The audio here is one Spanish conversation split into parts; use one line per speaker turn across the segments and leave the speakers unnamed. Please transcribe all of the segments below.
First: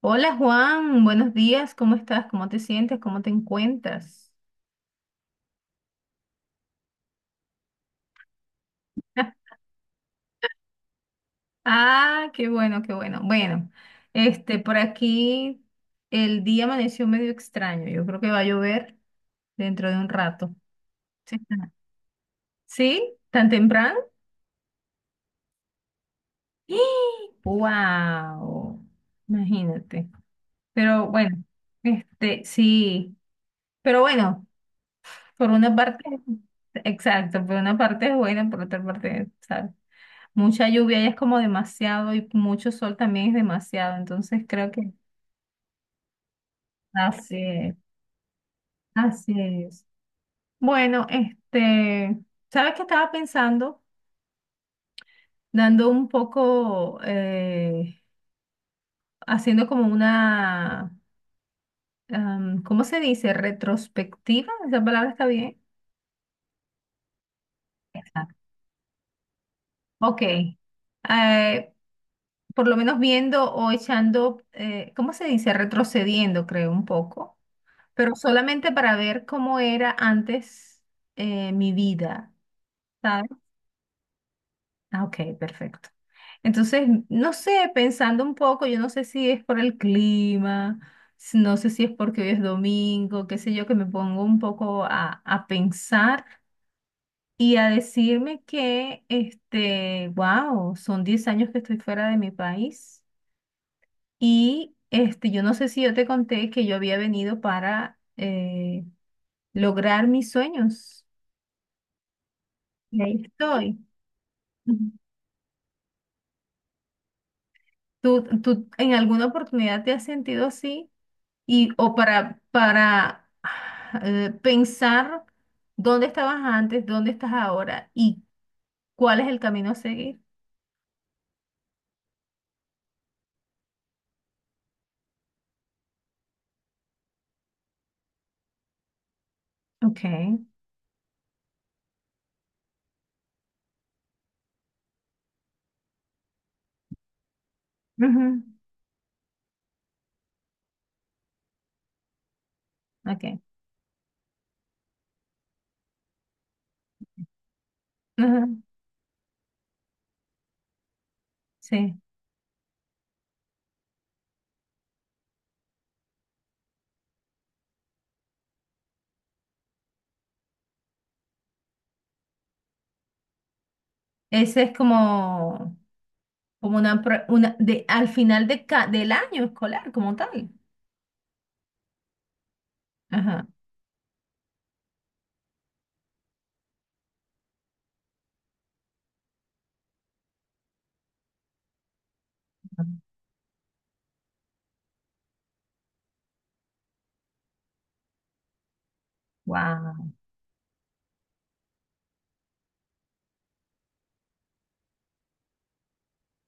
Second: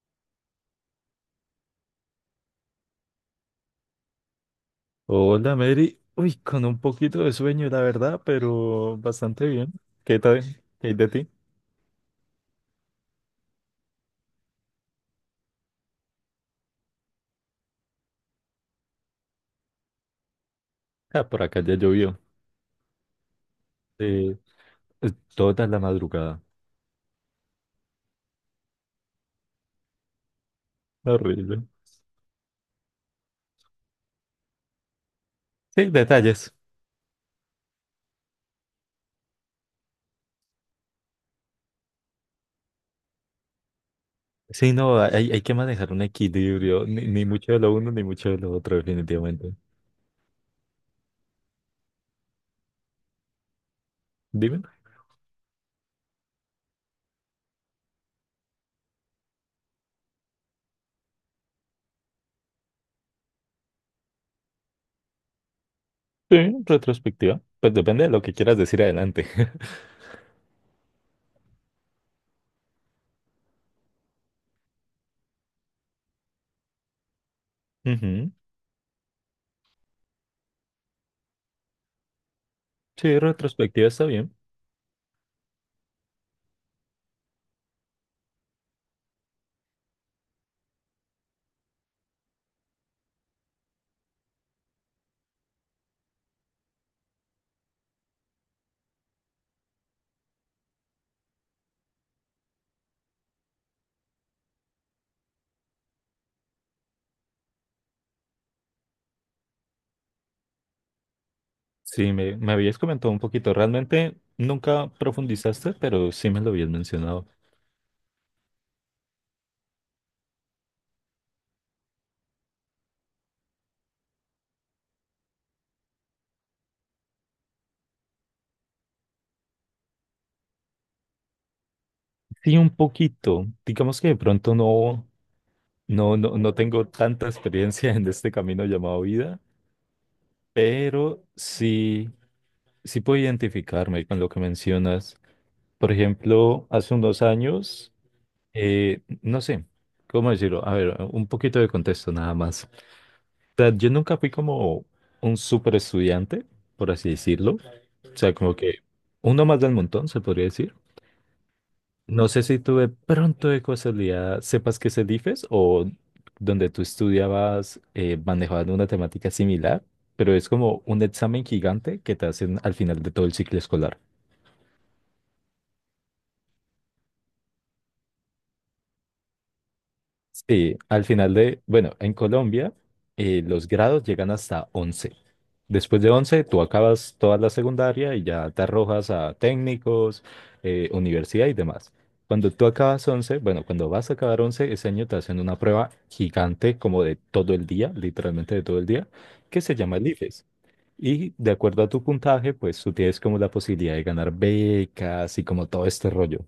Hola Juan, buenos días, ¿cómo estás? ¿Cómo te sientes? ¿Cómo te encuentras?
Hola, Mary. Uy, con un poquito de sueño, la verdad, pero bastante bien. ¿Qué tal? ¿Qué hay de ti?
Ah, qué bueno, qué bueno. Bueno, por aquí el día amaneció medio extraño. Yo creo que va a llover dentro de un rato.
Ah,
¿Sí?
por acá ya llovió.
¿Sí? ¿Tan temprano?
Eh, eh, toda la madrugada.
¡Wow! Imagínate. Pero bueno,
Horrible.
sí. Pero bueno, por una
Sí,
parte,
detalles.
exacto, por una parte es buena, por otra parte, ¿sabes? Mucha lluvia y es como demasiado y mucho sol también es demasiado, entonces creo
Sí,
que
no, hay que manejar un equilibrio. Ni
así
mucho de lo
es,
uno, ni mucho de lo otro,
así
definitivamente.
es. Bueno, ¿sabes qué estaba pensando?
Dime.
Dando un poco, haciendo como una, ¿cómo se dice? Retrospectiva, esa palabra está bien.
Sí, retrospectiva. Pues depende de lo que
Exacto.
quieras decir adelante.
Ok. Por lo menos viendo o echando, ¿cómo se dice? Retrocediendo, creo, un poco, pero
Ujú.
solamente para ver cómo era antes, mi vida,
Sí,
¿sabes?
retrospectiva está bien.
Ah, ok, perfecto. Entonces, no sé, pensando un poco, yo no sé si es por el clima, no sé si es porque hoy es domingo, qué sé yo, que me pongo un poco a pensar y a decirme que, wow, son 10 años que estoy fuera de mi país y, yo no sé si yo te conté que yo había venido para lograr mis sueños.
Sí, me habías
Y
comentado un
ahí
poquito.
estoy.
Realmente nunca
Ujú.
profundizaste, pero sí me lo habías mencionado.
¿Tú en alguna oportunidad te has sentido así? Y, o para pensar dónde estabas antes, dónde estás ahora y cuál es el camino a seguir.
Sí, un poquito. Digamos que de pronto no, no, no, no tengo tanta experiencia en este camino llamado vida,
Ok,
pero sí, sí puedo identificarme con lo que mencionas. Por ejemplo, hace unos años,
ujú,
no sé, ¿cómo decirlo? A ver, un poquito de contexto nada más. O
ok,
sea, yo nunca fui como un super estudiante, por así decirlo. O sea, como
ujú,
que uno más del montón, se podría decir.
sí.
No sé si tú de pronto de casualidad sepas qué es el IFES, o donde tú estudiabas manejaban una temática similar, pero es como un examen gigante que te hacen al final de todo el ciclo escolar.
Ese es como una, una de, al final de del año escolar como tal.
Sí, al final de, bueno, en Colombia
Ajá.
los grados llegan hasta 11. Después de 11, tú acabas toda la secundaria y ya te arrojas a técnicos, universidad y demás. Cuando tú acabas 11, bueno, cuando vas a acabar 11, ese año te hacen una prueba gigante como de todo el día, literalmente de todo el día, que se llama el
Wow.
IFES. Y de acuerdo a tu puntaje, pues tú tienes como la posibilidad de ganar becas y como todo este rollo.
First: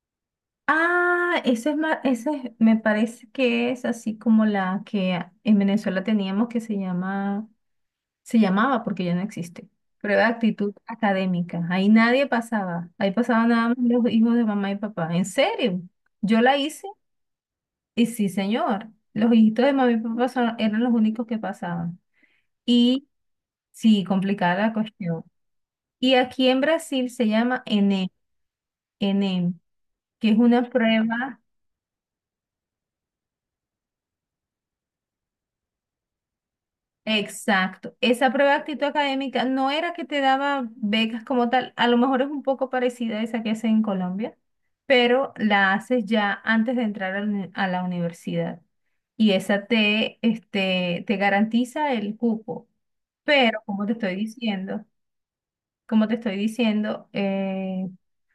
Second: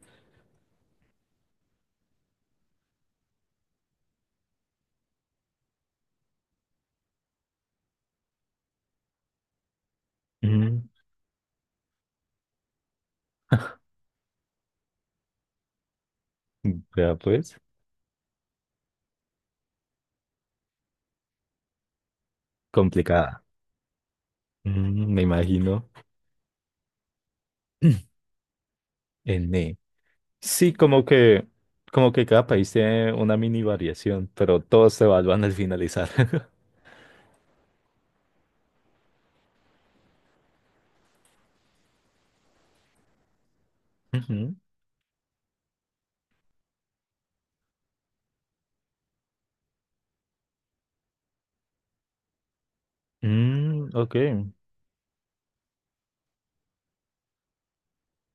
Ah, ese es más, me parece que es así como la que en Venezuela teníamos que se llama, se llamaba porque ya no existe. Prueba de actitud
Mm,
académica. Ahí nadie pasaba. Ahí pasaban nada más los hijos de mamá y papá. ¿En serio? Yo la hice
ya pues,
y sí, señor. Los hijitos de mamá y papá eran los únicos que pasaban. Y
complicada.
sí, complicada la
Mm, me
cuestión.
imagino.
Y aquí en Brasil se llama ENEM,
En
ENEM,
E.
que es una
Sí, como
prueba.
que, como que cada país tiene una mini variación, pero todos se evalúan al finalizar.
Exacto. Esa prueba de actitud académica no era que te daba becas como tal, a lo mejor es un poco parecida a esa que hacen en Colombia,
Ujú.
pero la haces ya antes de entrar a la a la universidad. Y esa te, te garantiza el cupo. Pero, como
Mm,
te estoy
ok.
diciendo, como te estoy diciendo,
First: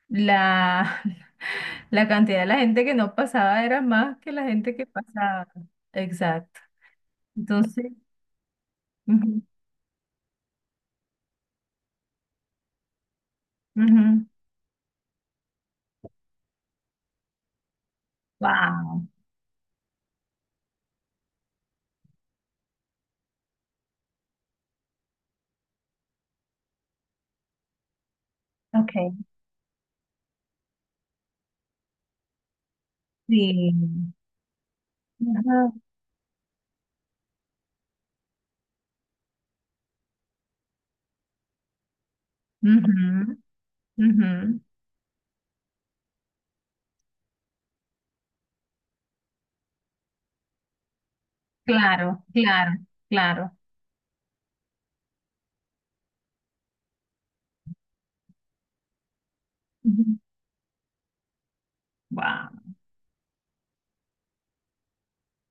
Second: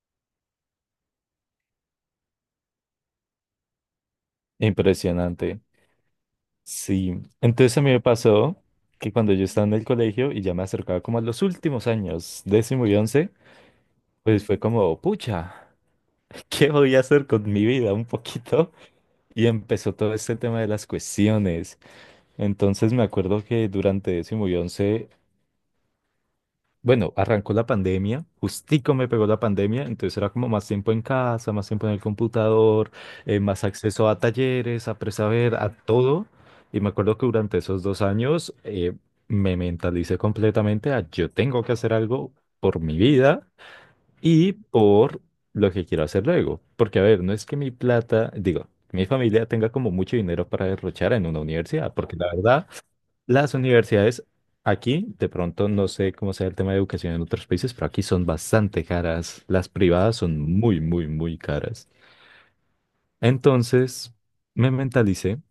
la, la cantidad de la gente que no pasaba era más que la gente que pasaba.
Impresionante.
Exacto.
Sí. Entonces a
Entonces,
mí me pasó que cuando
ujú,
yo estaba en el colegio y ya me acercaba como a los últimos años, décimo y 11,
ujú.
pues fue como, pucha, ¿qué voy a hacer con mi vida un poquito?
Wow.
Y empezó todo este tema de las cuestiones. Entonces me acuerdo que durante décimo y 11. Bueno, arrancó la pandemia, justico me
Ok,
pegó la pandemia, entonces era como más tiempo en casa, más tiempo en el computador, más acceso
sí.
a talleres, a presaber, a
Ajá.
todo. Y me acuerdo que durante esos 2 años me mentalicé completamente a yo tengo que hacer algo por mi
Ujú,
vida y
ujú.
por lo que quiero hacer luego. Porque, a ver, no es que mi plata, digo, mi familia tenga como mucho dinero para derrochar en una universidad, porque
Claro,
la verdad...
claro,
Las
claro.
universidades aquí, de pronto no sé cómo sea el tema de educación en otros países, pero aquí son bastante caras. Las
Ujú.
privadas son muy, muy, muy caras.
Wow.
Entonces, me mentalicé.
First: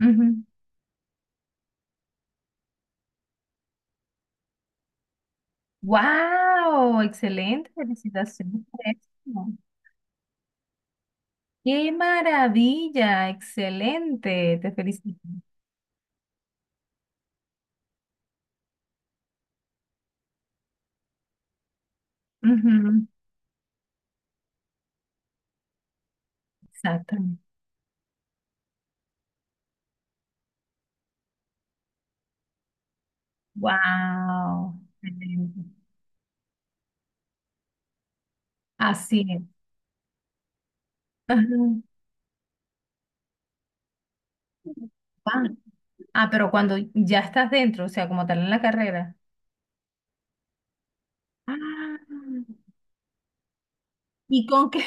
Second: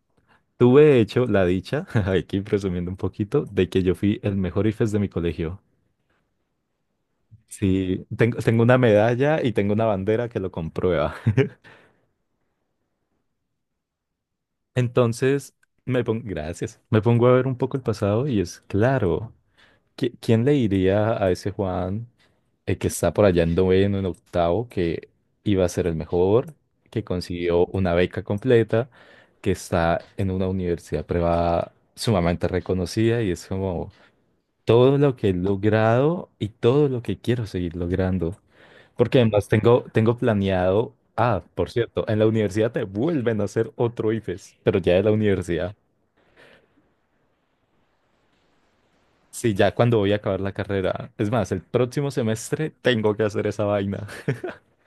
Ujú.
Tuve, de hecho, la dicha, aquí presumiendo un poquito, de que yo fui el mejor IFES de mi colegio.
Wow, excelente,
Sí, tengo
felicitaciones
una
por
medalla
eso.
y tengo una bandera que lo comprueba.
Qué maravilla, excelente, te felicito.
Entonces, me pongo, gracias, me pongo a ver un poco el pasado, y es claro, ¿quién le diría a ese Juan, el que
Ujú.
está por allá en noveno, en octavo, que iba a ser el mejor, que
Exactamente.
consiguió una beca completa, que está en una universidad privada sumamente reconocida? Y es como
Wow,
todo lo que he
excelente.
logrado y todo lo que quiero seguir logrando. Porque
Así es.
además tengo, tengo planeado, ah,
Ajá.
por cierto, en la universidad te vuelven a hacer otro IFES, pero ya de la
Ah,
universidad.
ah, pero cuando ya estás dentro, o sea, como tal en la carrera.
Sí, ya cuando voy a acabar la carrera. Es más, el
Ah,
próximo semestre tengo que hacer esa vaina.
¿y con qué?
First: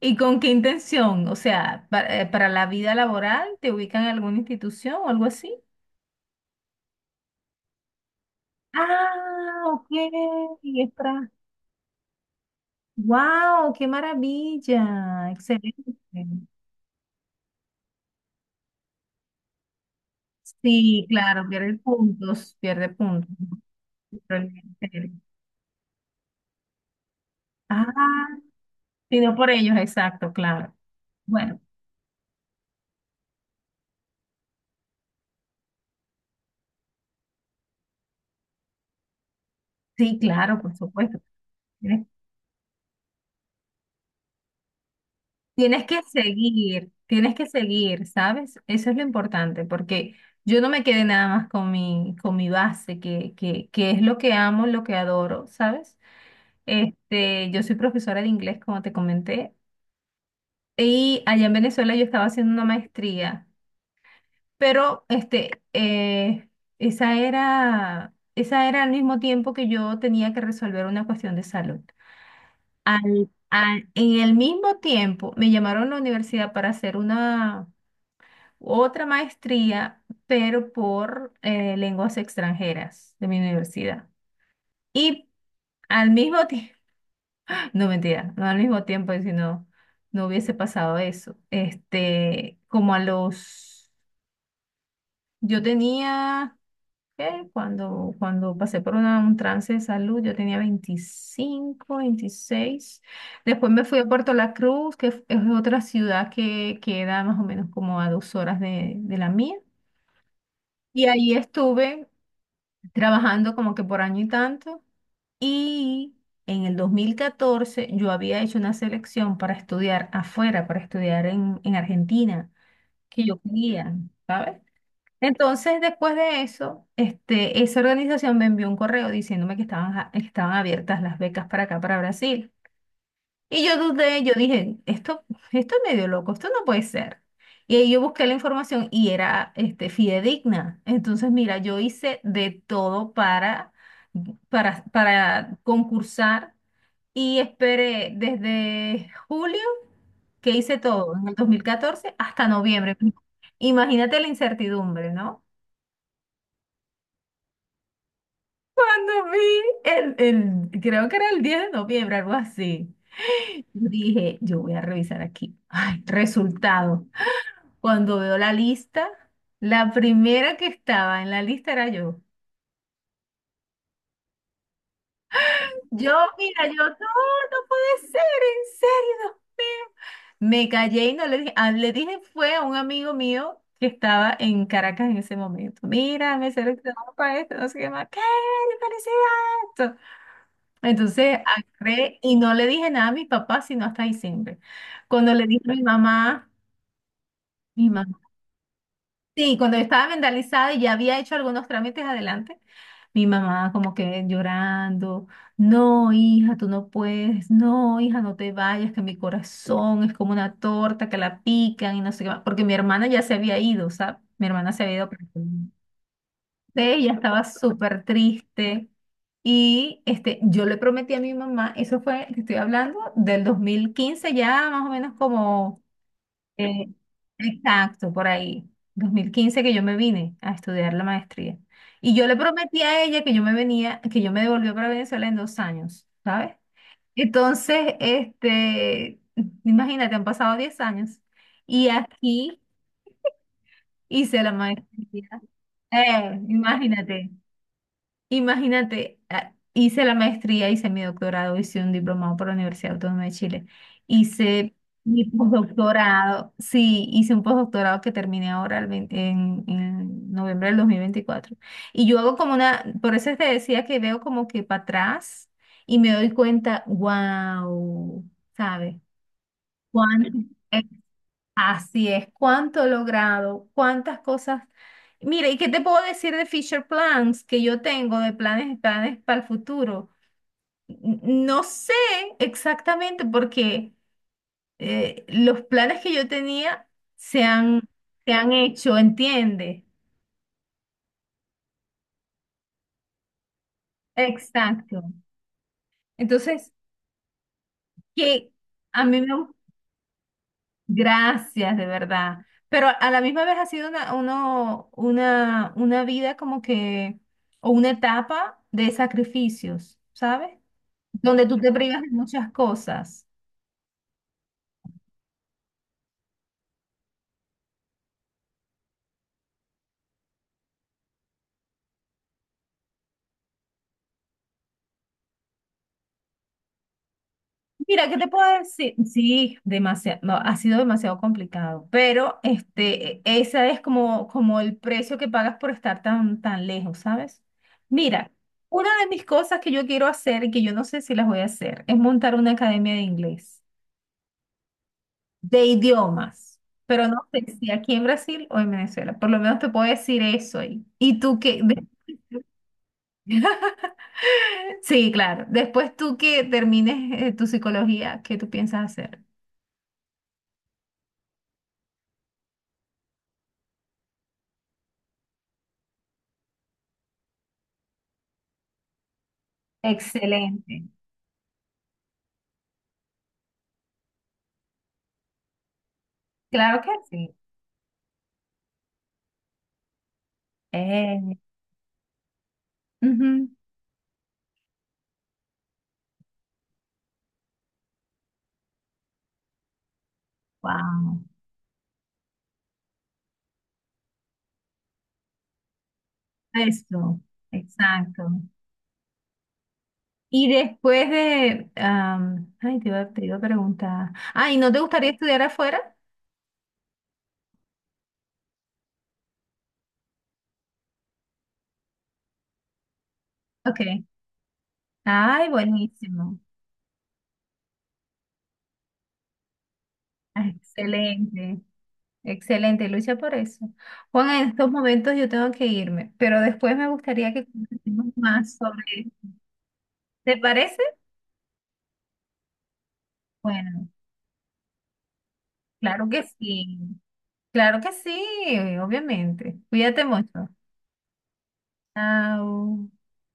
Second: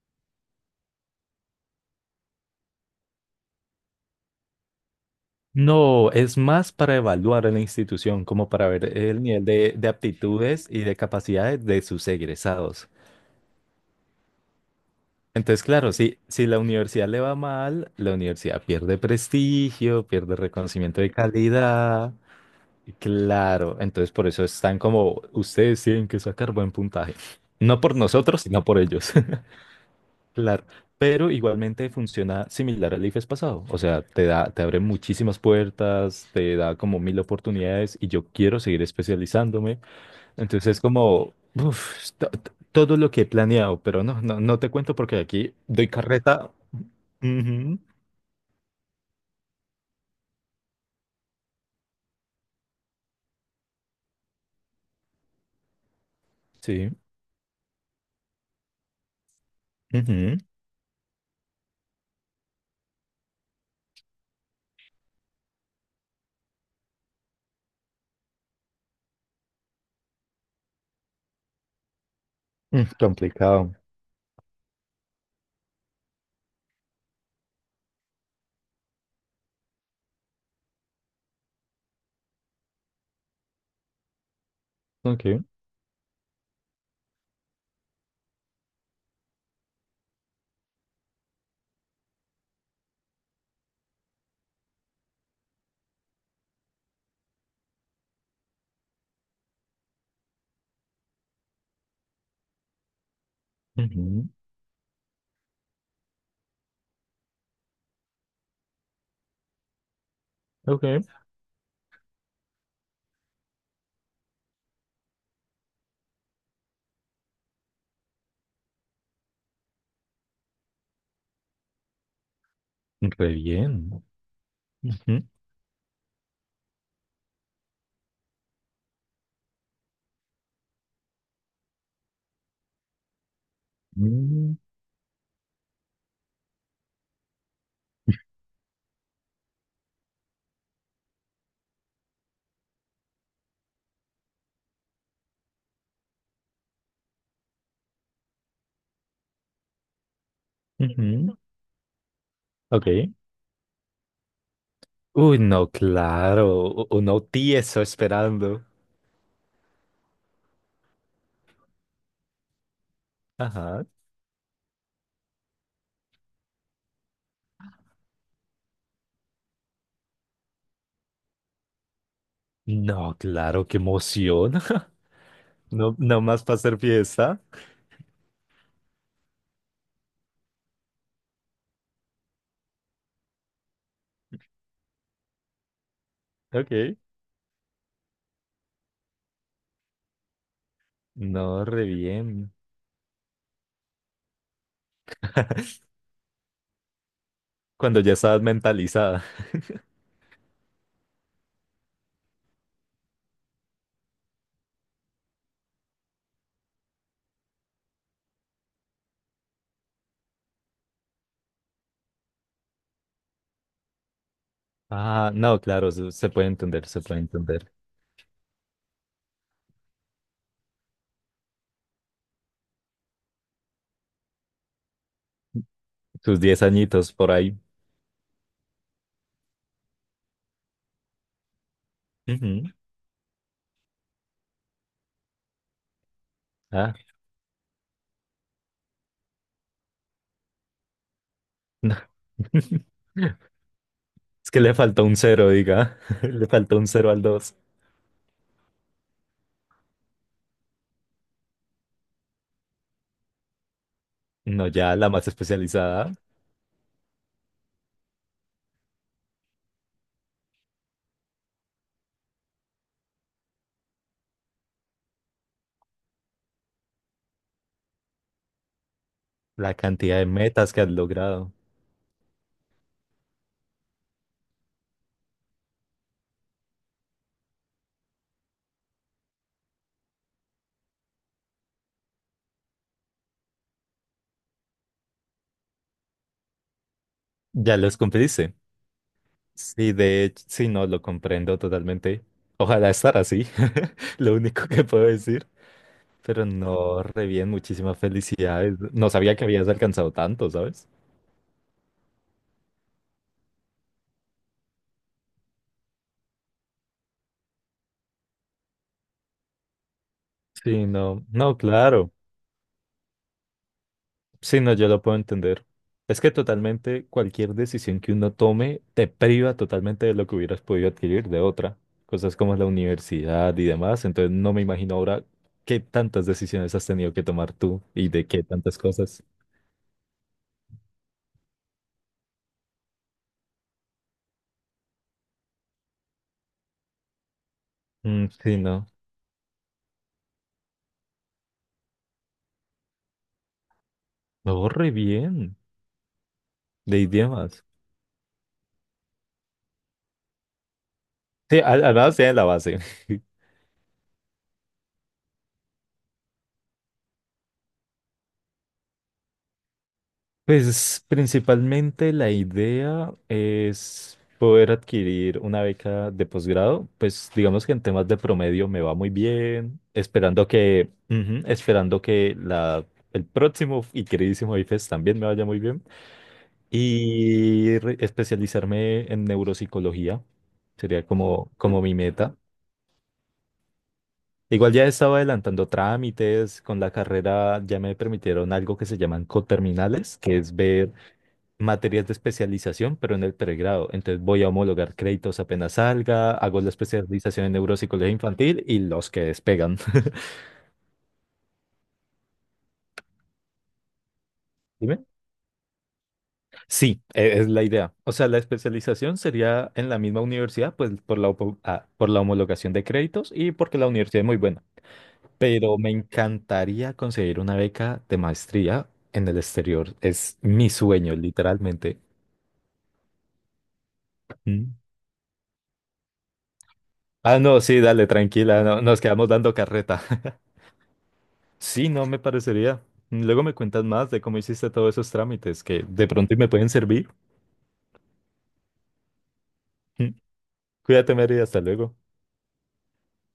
¿Y con qué intención? O sea, para, la vida laboral, ¿te ubican en alguna institución o algo así?
No, es más para evaluar a la institución, como para ver el nivel
Ah, ok.
de aptitudes y
Y es
de
para.
capacidades de sus egresados.
¡Wow! ¡Qué maravilla!
Entonces, claro,
Excelente.
si, si la universidad le va mal, la universidad pierde prestigio, pierde reconocimiento
Sí,
de
claro, pierde
calidad.
puntos, pierde puntos.
Claro, entonces por eso están
Realmente.
como, ustedes tienen que sacar buen puntaje. No por
Ah,
nosotros, sino por ellos.
sino por ellos, exacto,
Claro,
claro.
pero
Bueno,
igualmente funciona similar al IFES pasado, o sea, te da, te abre muchísimas puertas, te da como mil oportunidades y yo quiero seguir especializándome,
sí, claro,
entonces
por
es
supuesto.
como uf, todo lo que he planeado, pero no, no, no te cuento porque aquí doy carreta.
Tienes que
Ujú.
seguir, ¿sabes? Eso es lo importante, porque yo no me quedé nada más con mi base, que es lo que amo, lo que adoro, ¿sabes?
Sí,
Yo soy profesora de inglés, como te comenté,
ujú,
y allá en Venezuela yo estaba haciendo una maestría, pero esa era al mismo tiempo que yo tenía que resolver una cuestión de salud.
mm, complicado.
En el mismo tiempo me llamaron a la universidad para hacer una otra maestría, pero por lenguas extranjeras de mi universidad. Y
Ok,
al mismo tiempo, no mentira, no al mismo tiempo, si no, no hubiese pasado eso. Como a los, yo tenía, ¿qué? Cuando pasé por un trance de salud, yo tenía 25, 26. Después me fui a
ujú,
Puerto La Cruz, que es otra ciudad que queda más o menos como a 2 horas de la mía.
ok,
Y ahí estuve trabajando como que por año y tanto. Y en el 2014 yo había hecho una selección para estudiar afuera, para estudiar en Argentina, que
re
yo quería,
bien.
¿sabes?
Ujú,
Entonces, después de eso, esa organización me envió un correo diciéndome que estaban abiertas las becas para acá, para Brasil. Y yo dudé, yo
mm,
dije, esto es medio loco, esto no puede ser. Y ahí yo busqué la información y era, fidedigna. Entonces, mira, yo hice de todo para concursar y esperé desde julio, que hice todo en el
ujú,
2014 hasta noviembre.
ok.
Imagínate la incertidumbre,
Uy,
¿no?
no, claro, uno tieso esperando.
Cuando vi el, creo que era el 10 de noviembre, algo así.
Ajá.
Dije, yo voy a revisar aquí. Ay, resultado. Cuando veo la lista, la primera que estaba en la lista era yo.
No, claro, qué emoción. No,
Yo,
no más para
mira,
hacer
yo, no,
fiesta.
no puede ser, en serio, Dios mío. Me callé y no le dije, ah, le dije fue a un amigo mío que estaba en Caracas en ese momento. Mira, me
Ok.
seleccionaron para esto, no sé qué más. ¡Qué felicidad! Entonces,
No, re
agarré y
bien.
no le dije nada a mis papás, sino hasta diciembre. Cuando le dije a mi
Cuando ya
mamá,
estabas mentalizada.
sí, cuando yo estaba vendalizada y ya había hecho algunos trámites adelante. Mi mamá como que llorando, no, hija, tú no puedes, no, hija, no te vayas, que mi corazón es como una torta que la pican y no sé qué más, porque mi hermana ya se había ido, ¿sabes? Mi hermana se había ido para
Ah, no,
Colombia.
claro, se puede
Sí,
entender, se
ella
puede
estaba
entender.
súper triste y yo le prometí a mi mamá, eso fue, te estoy hablando, del 2015 ya más o menos como
Tus diez
eh,
añitos por ahí.
exacto, por ahí, 2015 que yo me vine a estudiar la maestría. Y yo le
Ujú.
prometí a ella que yo me venía, que yo me devolvía para Venezuela en 2 años, ¿sabes?
Ah,
Entonces, imagínate, han pasado 10 años y
no.
aquí hice
Es
la
que le faltó un
maestría.
cero, diga.
Eh,
Le faltó un cero al
imagínate,
dos.
Imagínate, hice la maestría, hice mi doctorado, hice un diplomado por la Universidad Autónoma de Chile,
No,
hice
ya la
mi
más especializada,
postdoctorado, sí, hice un postdoctorado que terminé ahora el 20 en noviembre del 2024. Y yo hago como una, por eso te decía que veo como que para atrás y me doy cuenta, wow, ¿sabes?
la cantidad de
¿Cuánto?
metas que has logrado.
Así es, cuánto he logrado, cuántas cosas. Mira, ¿y qué te puedo decir de Fisher Plans que yo tengo, de planes, planes para el futuro? N- No sé exactamente porque los planes que yo tenía se
Ya
han,
los
se han
cumpliste.
hecho, ¿entiendes?
Sí, de hecho, sí, no, lo comprendo totalmente. Ojalá estar así, lo único que
Exacto.
puedo decir. Pero
Entonces,
no, re bien, muchísimas
que
felicidades.
a
No
mí me.
sabía que habías alcanzado tanto, ¿sabes?
Gracias, de verdad. Pero a la misma vez ha sido una vida como que, o una etapa de sacrificios, ¿sabes?
Sí, no,
Donde
no,
tú te privas de
claro.
muchas cosas.
Sí, no, yo lo puedo entender. Es que totalmente cualquier decisión que uno tome te priva totalmente de lo que hubieras podido adquirir de otra. Cosas como la universidad y demás. Entonces no me imagino ahora qué tantas decisiones has tenido que tomar tú
Mira,
y
¿qué
de
te
qué
puedo
tantas
decir?
cosas.
Sí, demasiado, no, ha sido demasiado complicado, pero ese es como el precio que pagas por estar tan, tan lejos, ¿sabes?
Mm,
Mira,
sí, no.
una de mis cosas que yo quiero hacer y que yo no sé si las voy a hacer es montar una academia de inglés,
No, re bien,
de idiomas,
de
pero no sé
idiomas.
si aquí en Brasil o en Venezuela. Por lo menos te puedo decir eso ahí. Y tú
Sí,
que,
al menos tiene la base.
sí, claro. Después tú que termines tu psicología, ¿qué tú piensas hacer?
Pues principalmente la idea es poder adquirir una beca de posgrado. Pues digamos que en temas de promedio me va muy bien, esperando
Excelente.
que, ujú, esperando que la, el próximo y queridísimo IFES también me vaya muy bien.
Claro que sí.
Y especializarme en neuropsicología sería
Eh,
como, como mi meta.
Ujú.
Igual ya estaba adelantando trámites. Con la carrera ya me permitieron algo que se llaman coterminales, que es ver
Wow.
materias de especialización, pero en el pregrado. Entonces voy a homologar créditos apenas salga, hago la
Eso,
especialización en neuropsicología
exacto.
infantil y los que despegan.
Y después de, ay, te iba a preguntar. Ay, ¿no te
Dime.
gustaría estudiar afuera?
Sí, es la idea. O sea, la especialización sería en la misma universidad, pues por la, por la homologación de créditos y porque la
Ok.
universidad es muy buena.
Ay,
Pero me
buenísimo.
encantaría conseguir una beca de maestría en el exterior. Es mi sueño,
Excelente.
literalmente.
Excelente, lucha por eso. Juan, en estos
Mm.
momentos yo tengo que irme, pero después me gustaría
Ah,
que
no, sí, dale,
conversemos más
tranquila, no,
sobre
nos
esto.
quedamos dando carreta.
¿Te parece?
Sí, no me parecería. Luego me cuentas
Bueno,
más de cómo hiciste todos esos trámites que de
claro que
pronto me pueden
sí.
servir.
Claro que sí, obviamente. Cuídate
Mm.
mucho.
Cuídate, Mary, hasta luego.
Chao.